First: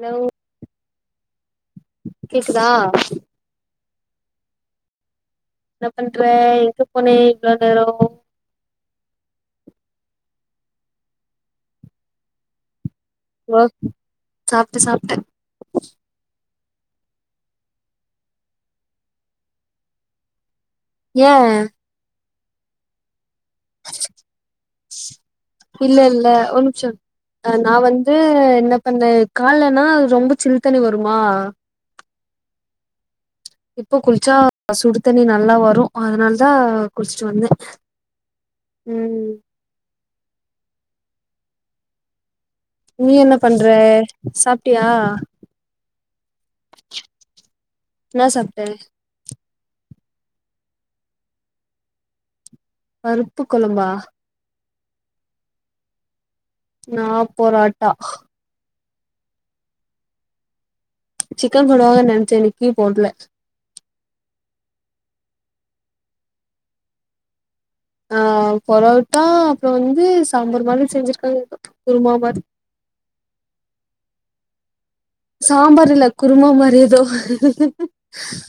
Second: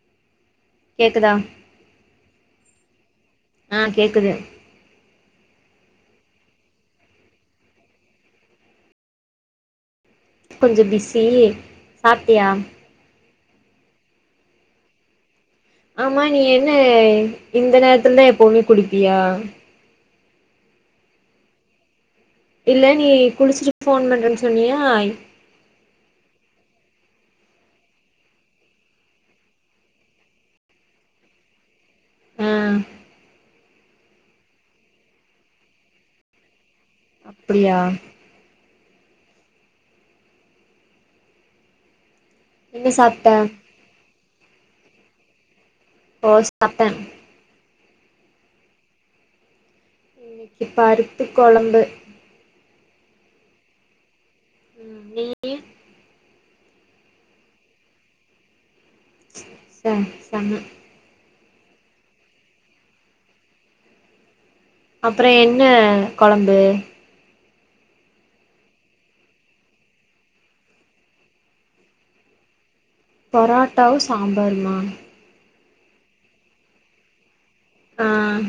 hello கேக்குதா கேக்குதா ஆ கேக்குது என்ன பண்ற எங்க போனே இவ்ளோ நேரோ கொஞ்ச பிஸி சாப்ட்டியா ஓ சாப்ட்ட சாப்ட்டே ஆமா நீ என்ன இந்த நேரத்துல தா எப்பவ்மே குளிப்பியா ஏ இல்ல நீ குளிச்சிட்டு ஃபோன் பண்றேன் சொன்னியா இல்ல இல்ல ஒர் நிம்ஷோ அ நா வந்து என்ன பண்ணே கால்லனா அது ரொம்ப சில் தண்ணி வருமா ம் இப்போ குளிச்சா சுடு தண்ணி நல்லா வரு அதனால தா குளிச்சுட்டு வந்தே அப்டியா ம் நீ என்ன பண்றே சாப்ட்டியா ஓ சாப்ட்டே இன்னா சாப்ட்ட பருப்பு கொழம்பு பருப்பு கொழம்பா ம் நீயு நா பொராட்டா சரி சரி சிக்கன் போடுவாங்க நெனைச்சே இன்னைக்கு போட்ல அப்றோ என்ன கொழம்பு ஆ பொரோட்டா அப்றோ வந்து சாம்பார் மாரி செஞ்சுருக்கா [inaudible] குருமா மாரி பொராட்டாவு சாம்பாருமா சாம்பாரு இல்ல குருமா மாரி எதோ ம்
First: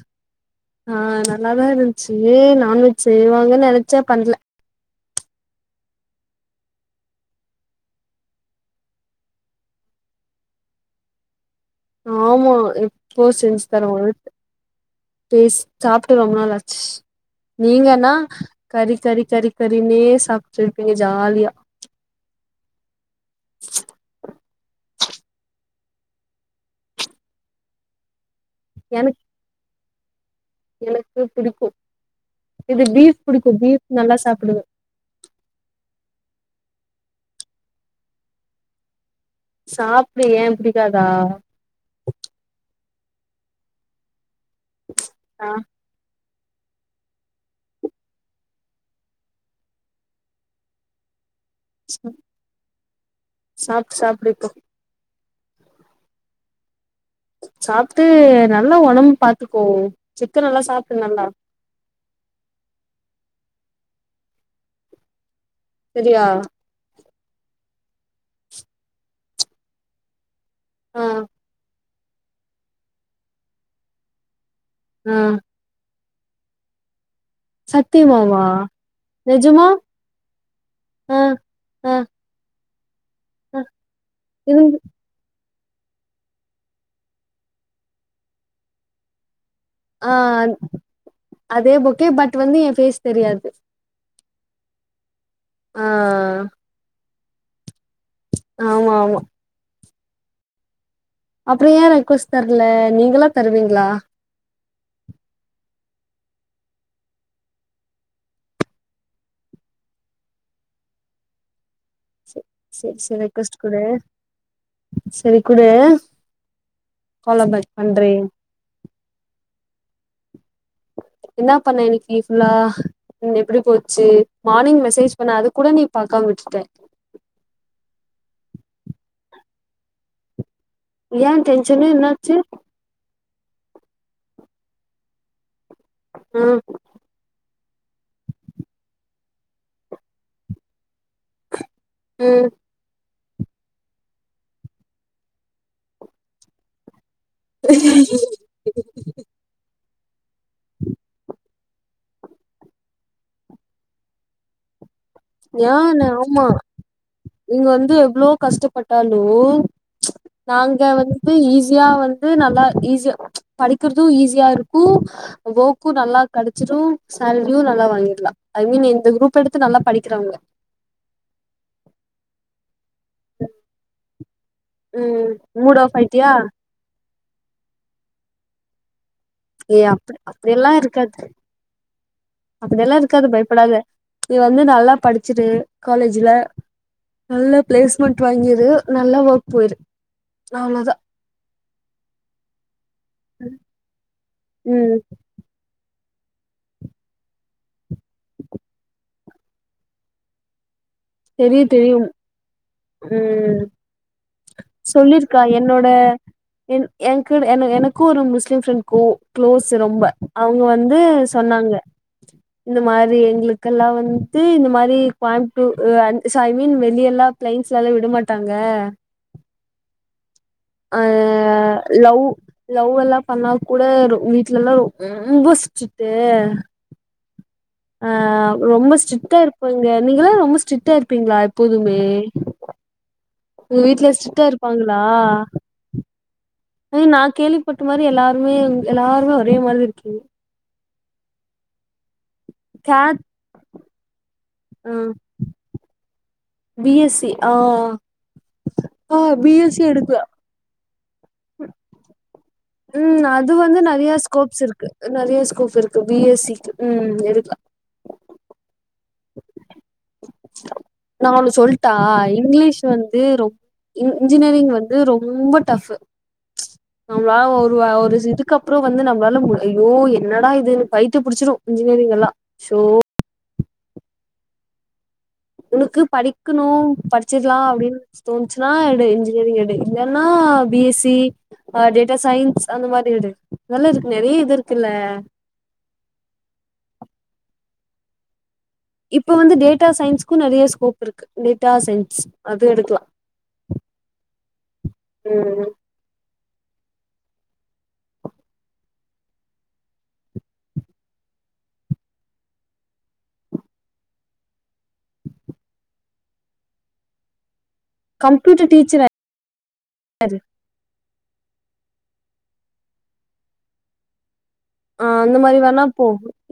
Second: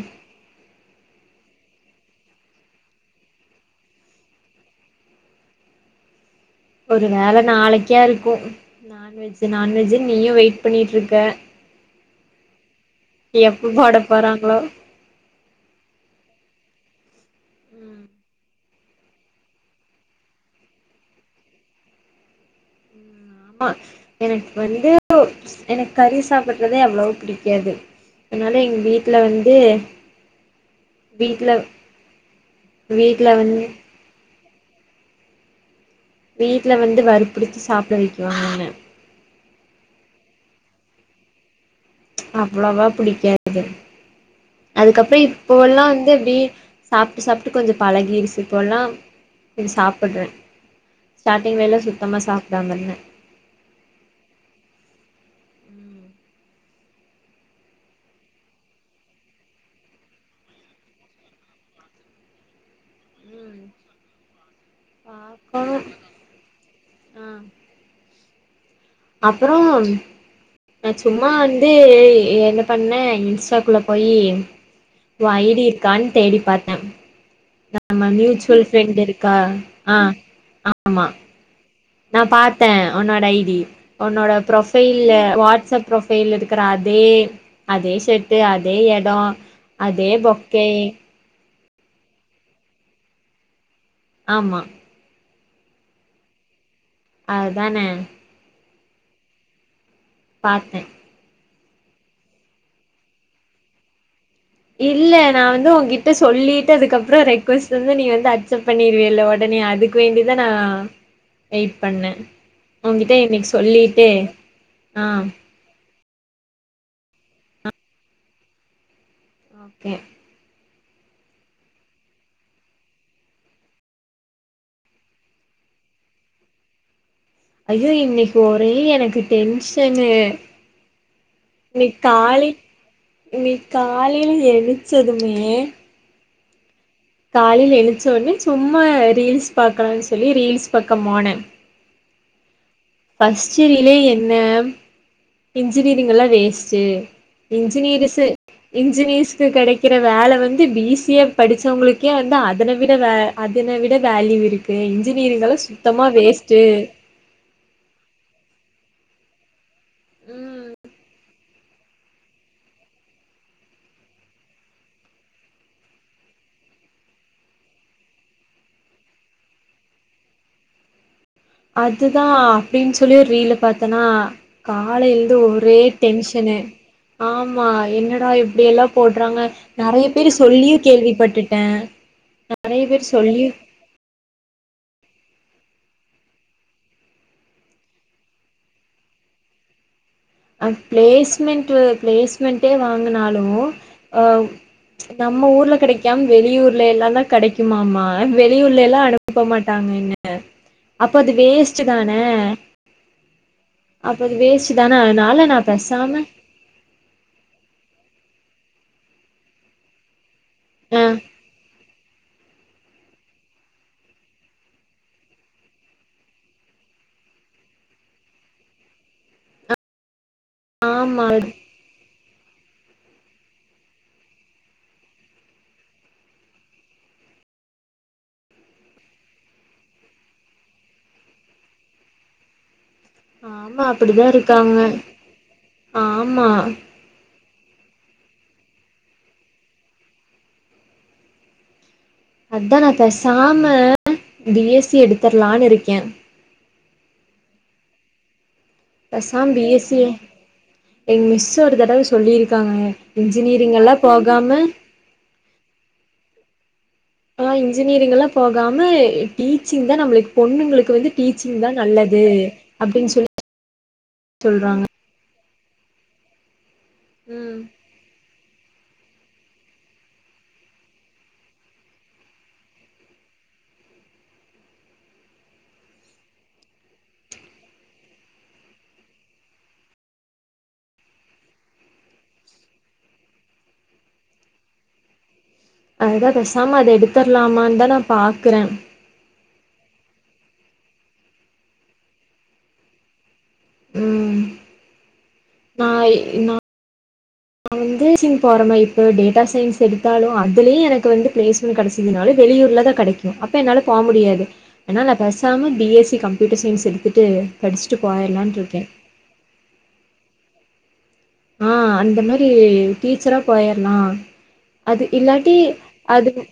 ஆ நல்லாதா இருந்ச்சு நான்வெஜ்ஜு செய்வாங்கன்னு நெனைச்சே பண்ல ஒரு வேல நாளைக்கா இருக்கு நான்வெஜூ நான்வெஜ்ஜு நீயு வெயிட் பண்ணிட்ருக்க ஆமா எப்போ செஞ்சு எப்ப தர [inaudible] போட போறாங்களோ பேஸ் சாப்ட்டு ரொம்ப நாள் ஆச்சு ம் நீங்கன்னா கறி கறி கறி கறினே சாப்ட்டு இருப்பீங்க ஜாலியா [inaudible] எனக்கு வந்து எனக்கு கறி சாப்புட்றதே அவ்ளவா புடிக்காது அனால எங்க எனக்கு வீட்ல வந்து எனக்கு வீட்ல புடிக்கு இது பீஃப் வீட்ல புடிக்கு வந்து பீஃப் நல்லா சாப்டுவே வீட்ல வந்து வற்புறுத்தி சாப்ட வைக்குவாங்க என்ன சாப்டு ஏன் புடிக்காதா அவ்ளவா புடிக்காது அதுக்கப்றோ ஆ இப்போல்லா வந்து அப்டியே சாப்ட்டு சாப்ட்டு கொஞ்சோ பழகிடுச்சு இப்போலா இது சாப்புட்றே ஸ்டார்டிங் வேல சுத்தமா சாப்டாமருந்தே சாப்டு சாப்டு இப்போ ம் சாப்ட்டு நல்லா ஒடம் பாத்துக்கோ சிக்கன் எல்லா சாப்டு நல்லா ம் [unintelligible] சரியா ம் அப்பறோ நா ஆ சும்மா வந்து ஏ என்ன பண்ணே இன்ஸ்டாக்குள்ள போயி ஆ ஓ ஐடி இருக்கான் தேடி பாத்தே நாம சத்தியமாவா மியூச்சுவல் ஃபிரெண்ட் இருக்கா நெஜமா ஆ ஆமா ஆ ஆ நா பாத்தே உன்னோட ஐடி ஆ உன்னோட இருந்து ப்ரோஃபைல்ல வாட்ஸப் ப்ரொஃபைல் இருக்குற அதே அதே ஷட்டு அதே எடோ ஆ அதே பொக்கே அதே புக்கே பட் வந்து ஏன் ஃபேஸ் தெரியாது ஆமா ஆ அத் தான ஆமா ஆமா பாத்தே அப்புறோ ஏ ரெக்வஸ்ட் தர்ல நீங்களா தர்விங்ளா இல்ல நா வந்து உங்க்கிட்ட சொல்லிட்டு அதுக்கப்புறோ ரெக்வஸ்ட் வந்து நீ வந்து அக்செப்ட் பண்ணிருவேல்ல உடனே அதுக் வேண்டிதானா வெய்ட் பண்ணே செரி உங்கிட்ட செரி இன்னைக்கி ரெக்வஸ்ட் குடு சொல்லிட்டு ஆ செரி குடு கோலபத் பண்றிங் ஓகே என்ன பண்ண இன்னைக்கி ஃபுல்லா ம் எப்டி போச்சு மார்னிங் மெசேஜ் பண்ண அது கூட நீ பாக்காம விட்டுட்ட அயோ இன்னைக் ஒரே எனக்கு டென்ஷனு ஏன் டென்ஷனு நீ என்னாச்சு காலி நீ காலையில எணிச்சதுமே ம் காலைல எழுச்சோனே சும்மா ரீல்ஸ் பாக்கலானு சொல்லி ரீல்ஸ் பக்கோ போனே ம் ஃபஸ்ட்டு ரிலே என்ன இன்ஜினிரிங் எல்லா வேஸ்ட்டு இன்ஜினீரிஸு இன்ஜினியர்ஸ்க்கு கெடைக்கிற வேல வந்து பிசிஏ படிச்சவ்ங்களுக்கே வந்து அதன விட வே அதுன விட வேல்யூ இருக்கு இன்ஜினியரிங்கல்லா ஏன் சுத்தமா ஆமா வேஸ்ட்டு நீங்க வந்து எவ்ளோ கஷ்டப்பட்டாலு நாங்க வந்து ஈஸியா வந் து நல்லா ஈஸியா படிக்கிறது ஈஸியா இருக்கு ஒர்க்கு நல்லா கிடச்சிடு செலரியு நல்லா வாங்கிட்லா ஐ மீன் இந்த குரூப் எடுத்து நல்லா படி த்றாங்க அதுதா அப்டின் சொல்லி ஒரு ரீலு பாத்தனா ம் காலையிலந்து ஒரே மூட் ஆஃப் ஆயிட்டியா டென்ஷனு ஆமா என்னடா இப்டியெல்லா போடுறாங்க ஏ நறைய அப்டி பேரு அப்டியெல்லா சொல்லியு கேள்வி பட்டுட்டே அப்டி எல்லா இருக்காது பயப்படாத நீ வந்து நல்லா படிச்சுரு காலேஜ்ல நல்ல பிளேஸ்மெண்டட் வாங்கிரு நல்ல ஒர்க் போயிரு அ அவ்ளோதா பிளேஸ்மெண்ட்டு பிளேஸ்மெண்டே வாங்கினாலு ம் நம்ம ஊர்ல கெடைக்காம் வெளியூர்ல எல்லாதா கெடைக்குமாமா வெளியூர்ல எல்லா அனுப்ப மாட்டாங்க என்ன அப்போ அது தெரியு வேஸ்ட்ட் தெரியு தான ம் அப்ப அது வேஸ்ட் தான் சொல்லிருக்கா என்னோட என் என்கு எனக்கு ஒரு முஸ்லீம் ஃப்ரெண்ட் கோ க்ளோஸ் ரொம்ப அவ்ங்க வந்து அ சொன்னாங்க இந்த மாரி எங்களுக்கெல்லா வந்துடு இந்த மாரி கோய்ம்புத்தூர் அஞ்சு சாய்மீன் வெளிய எல்லா பிளைன்ஸ்லால்ல விடமாட்டாங்க அ ஆமா லவ் லவ் எல்லா பண்ணாக்குட ரொ வீட்ல எல்லா ரொம்ப ஸ்டிட்டு ஆ ரொம்ப ஸ்ட்ரிக்டா இருக்கு இங்க நீங்களா ரொம்ப ஸ்ட்ரிக்டா இருப்பிங்ளா எப்போதுமே உங்க ஆமா வீட்ல அப்டிதா ஸ்ட்ரிக்டா இருக்காங்க இருப்பாங்களா ஆமா நீ நா கேள்விப்பட்ட மாரி எல்லாருமே எல்லாருமே ஒரே மாரி இருக்கீங்க அதா நா கேட் பேசாம ஆ பிஎஸ்சி எடுத்தரலான்னு இருக்கே பி எஸ் சி ஆ பி எஸ் சி எடுக்கலா எங்க மிஸ் ஒரு தடவ சொல்லியிருக்காங்கங்க இன்ஜினியரிங் எல்லா போகாம நெறையா ஸ்கோப் இருக்கு பி எஸ் சிக்கு ம் ஆ எடுக்கலா இன்ஜினியரிங் எல்லா போகாம டீச்சிங்தா நம்மளுக்கு பொண்ணுங்களுக்கு வந்து நா ஒன்னு டீச்சிங்தா சொல்ட்டா நல்லது இங்கிலீஷ் அப்டின் வந்து சொல்லி ரொம் இன்ஜினியரிங் சொல்றாங்க வந்து ரொம்ப டஃப் நம்மளா ம் ஒரு ஒரு இது க்கப்றோ வந்து நம்மளால மு அய்யோ என்னடா இதுன் பயித்தியோ புடிச்சிடு இன்ஜினியரிங் எல்லா சோ உனக்கு படிக்கணு படிச்சிடலா அப்டின்னு தோணுச்சுனா எடு இன்ஜினியரிங் எடு இல்லனா பி எஸ் சி ஆ டேட்டா சயின்ஸ் அந்த மாரி எடு நல்லா இருக்கு நெறையா இது இருக்கல்ல அதுதா பேசாம அத எடுத்தர்லாமான்னுதா நா பாக்குற இப்ப வந்து டேட்டா சயின்ஸ்க்கு நெறையா ஸ்கோப் இருக்கு டேட்டா சயின்ஸ் அது எடுக்கலா ம் நாயி நா வந்து டீச்சிங் போறனா இப்ப டேட்டா சயின்ஸ் எடுத்தாலு அதுலயே எனக்கு வந்து பிளேஸ்மெண்ட் கெடைச்சுந்தாலு வெளியூர்லதா கெடை க்கு அப்போ என்னால போ முடியாது அதுனால நா பேசாம B S C computer science எடுத்துட்டு படிச்சிட்டு போ கம்ப்யூட்டர் டிச்சர் ஆயிரு ஆ அந்த மாரி டீச்சரா போயர்லா ஆ அந்த மாரி வேணா போ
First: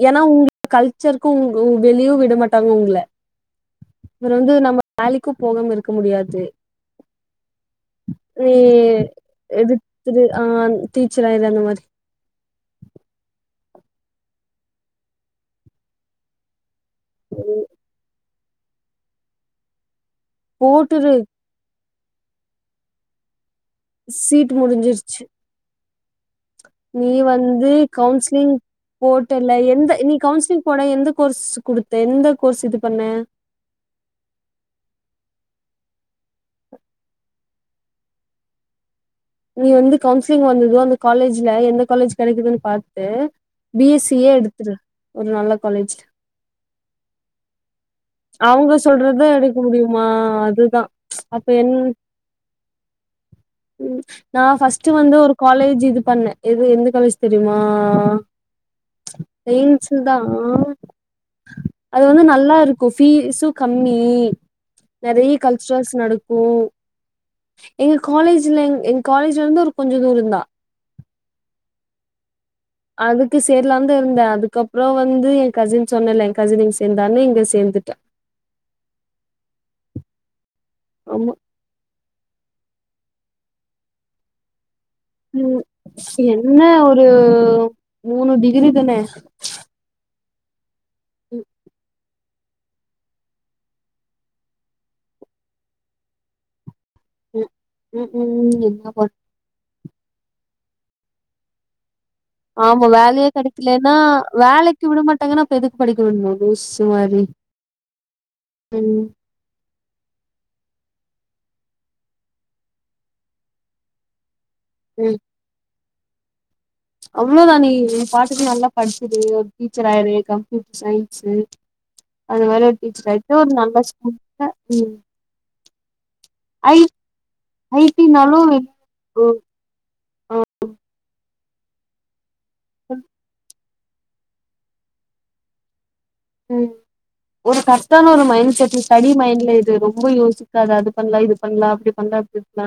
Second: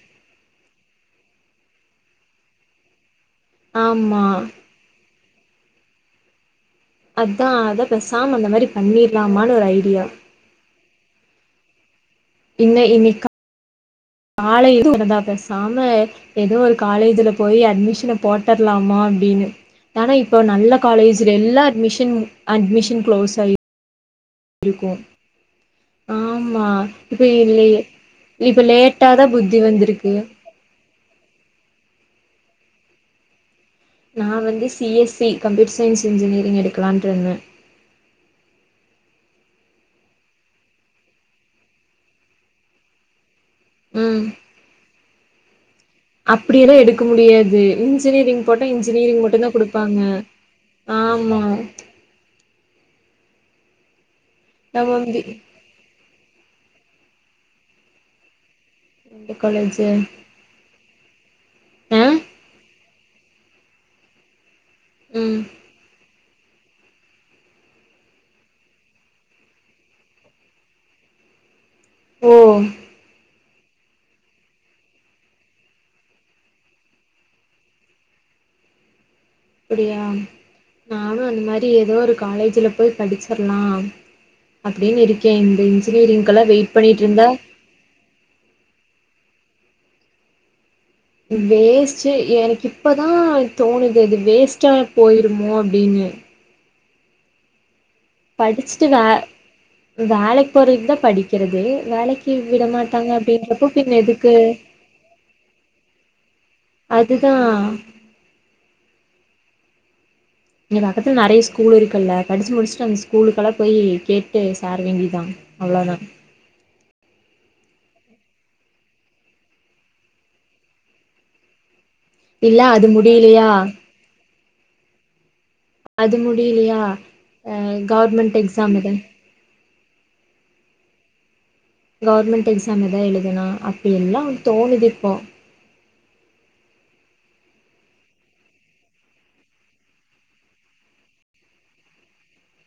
எ னா உங்க கல்ச்சர்க்கு வெளியு விட மாட்டாங்க உங்கல ஆமா இவரு வந்து நம்ம வேலைக்கு போகாம இருக்க முடியாது அதா அதா பேசாம அந்த நீ மாரி பண்ணிர்லாமான்னு ஒரு ஐடியா எடுத்துரு ஆ டீச்சர் ஆயிரு அந்த மாரி இன்ன இன்னிக்க கா கால எத்தரதா பேசாம எதோ ஒரு காலேஜ்ல போய் அட்மிஷன போட்டர்லாமா அப்டின்னு ஆனா இப்ப நல்ல போட்டுரு காலேஜ்ல எல்லா அட்மிஷன் அட்மிஷன் க்ளோஸ் ஆயி சீட்டு இருக்கு முடிஞ்சிருச்சு ஆமா நீ இப்ப வந்து இல்லையே கவுன்சிலிங் இப்ப லேட்டா தா போட்டல்ல புத்தி எந்த வந்திருக்கு நீ கவுன்சிலிங் போட எந்த கோர்ஸ் குடுத்த எந்த கோர்ஸ் இது பண்ண நா வந்து C S C computer science engineering எடுக்கலான்ட்டு இருந்த நீ வந்து கவுன்சிலிங் வந்தது அந்த காலேஜ்ல எந்த காலேஜ் கெடைக்குதுன் பாட்டு பி எஸ் ம் சியே எடுத்துரு ஒரு நல்ல காலேஜ் அப்டியெல்லா எடுக்க முடியாது இன்ஜினியரிங் போட்டா அவங்க இன்ஜினியரிங் மட்டுந்தா குடுப்பாங்க தா ஆமா அப்ப என் ம் நா ஃபர்ஸ்ட்ட் வந்து ஒரு காலேஜ் இது பண்ண எது எந்த காலேஜ் தெரிமா எந்த காலேஜு பேயின்ஸ்ந்தா அது ஆ வந்து நல்லா இருக்கு ஃபீஸ்ம் கம்மி நெறையா ம் கல் ச்சுரல்ஸ் நடக்கு எங்க காலேஜ்ல எங்க காலேஜ்லருந்து ஒரு கொஞ்சோ தூரந்தா ஓ அதுக்கு சேர்லான்தா இருந்த அதுக்கப்றோ வந்து என் கசின் சொன்னல என் கசின் இங்க சேந்தான்னு இங்க சேந்துட்ட அப்டியா நானு ஆமா அந்த மாரி எதோ ஒரு காலேஜ்ல போய் படிச்சிர்லா அப்டின்னு இரு ம் என்ன ஒரு மூணு டிகிரிதன வேஸ் ச்சே எனக்கு இப்பதா தோனுது அது வேஸ்ட்டா போயிருமோ அப்டினு ம் ம் ம் என்ன படுச்சுட்டு வே பண் வேலைக்கு போறதுக்குதா படிக்கிறது வேலைக்கு விட ஆமா மாட்டாங்க வேலயே அப்டின்றப்போ கெடைக்கலன்னா பின்ன எதுக்கு வேலைக்கு விடமாட்டாங்கன்னா அப்ப எதுக்கு படிக்க விடனு லூஸ்சு மாரி அதுதா ம் இங்க பக்கத்ல நெறய ஸ்கூல் இருக்குல்ல படிச்சு முடிச்சுட்டு அந்த ஸ்கூலுக்கெல்லா போய் கேட்டு சேர வேண்டியதுதா அவ்ளதா அவ்வளோதா நீ உ பாட்டுக்கு நல்லா படிச்சுது ஒரு டீச்சர் ஆயிரு கம்ப்யூட்டர் சயின்ஸு அது இல்ல வேற ஒரு டீச்சர் ஆய்ட்டு முடியலையா ஒரு நல்ல ஸ்கூல்ல ம் அது ஐ முடியலையா ஐ டி கவர்மெண்ட் னாலு எக்ஸாம் இதா ஓ ஆ கவர்மெண்ட் எக்ஸாம் எதா எழுதுனா அப்டி எல்லா தோனுது இப்போ உம் ஒரு கரெக்டான ஒரு மைண்ட் செட் ஸ்டடி மைண்ட்ல இது ரொம்ப யோசிக்காத அது பண்லா இது பண்லா அப்டி பண்லா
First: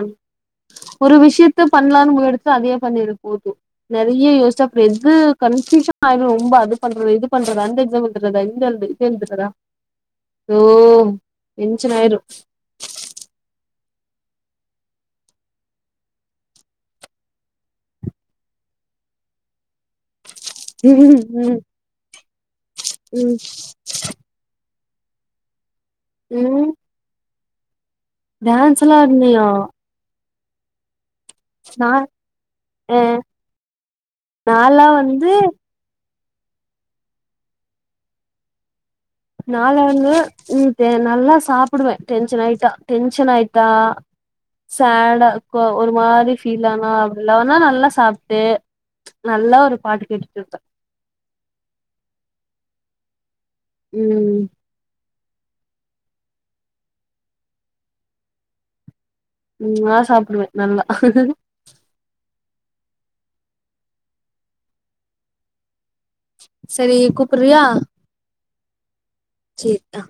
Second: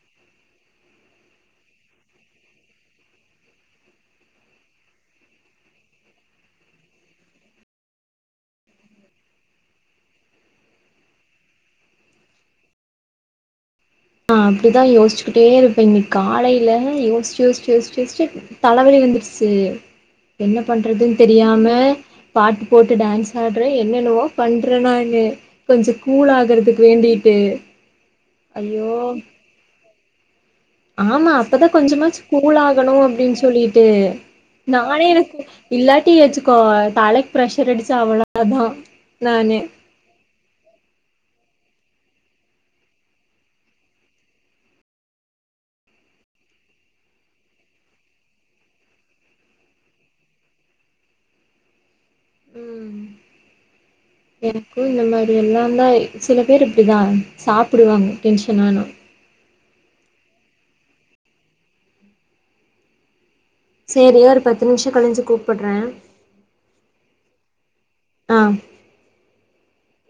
ஒரு விஷயத்த பண்லான் எடுத்தா அதயே பண்ணிரு போது நெறயா யோச்சா அப்றோ எது கன்பியூஷ ஆயிறு ரொம்ப அது பண்றது இது பண்றது அந்த எக்ஸாம் தா இந்த அ இத வந்துறதா ஓ டென்சாயிரு நா அப்டிதா யோச்சுகிட்டே இருப்பே இன்னைக் காலேயில யோசிச்சட்டு யோசி யோசி யோச்சு தலவலி வந்துருச்சு என்ன பண்ணறதுன் ம் தெரியாம பாட்டு போட்டு டான்ஸ் ம் ஆடுற என்னென்னவோ பண்றேனானு கொஞ்சோ கூல் ம் ஆகுறதுக்கு வேண்டிட்டு டான்ஸ் ஐயோ எல்லா ஆடுனியோ ஆமா அப்பதா நா கொஞ்சமாச்சு கூல் ஆகணு அ அப்டின் சொல்லிட்டு நாலா நானே வந்து எனக்கு இல்லாட்டி வச்சுக்கோ தலைக்கு பிரரெஷர் அடிச்சு அவ்வளோ தா நாளா வந்து உ நல்லா சாப்டுவே டென்ஷன் ஆயிட்டா டென்ஷன் ஆயிட்டா சேடா கோ ஒரு மாரி ஃபீல் ஆனா அப்டில்லானா நல்லா சாப்ட்டு நல்லா ஒரு பாட்டு கேட்டுட்டு இருப்பே உம் ம் ம் இந்த மேரி எல்லாந்தா சில பேர் இப்டி தா சாப்டுவாங்க டென்ஷனானா ம் நா சாப்டுவே நல்லா சேரி ஒரு பத்து நிமிஷோ கழிஞ்சு கூப்புட்றே செரி கூப்புட்றியா ஆ ச் செ ஆ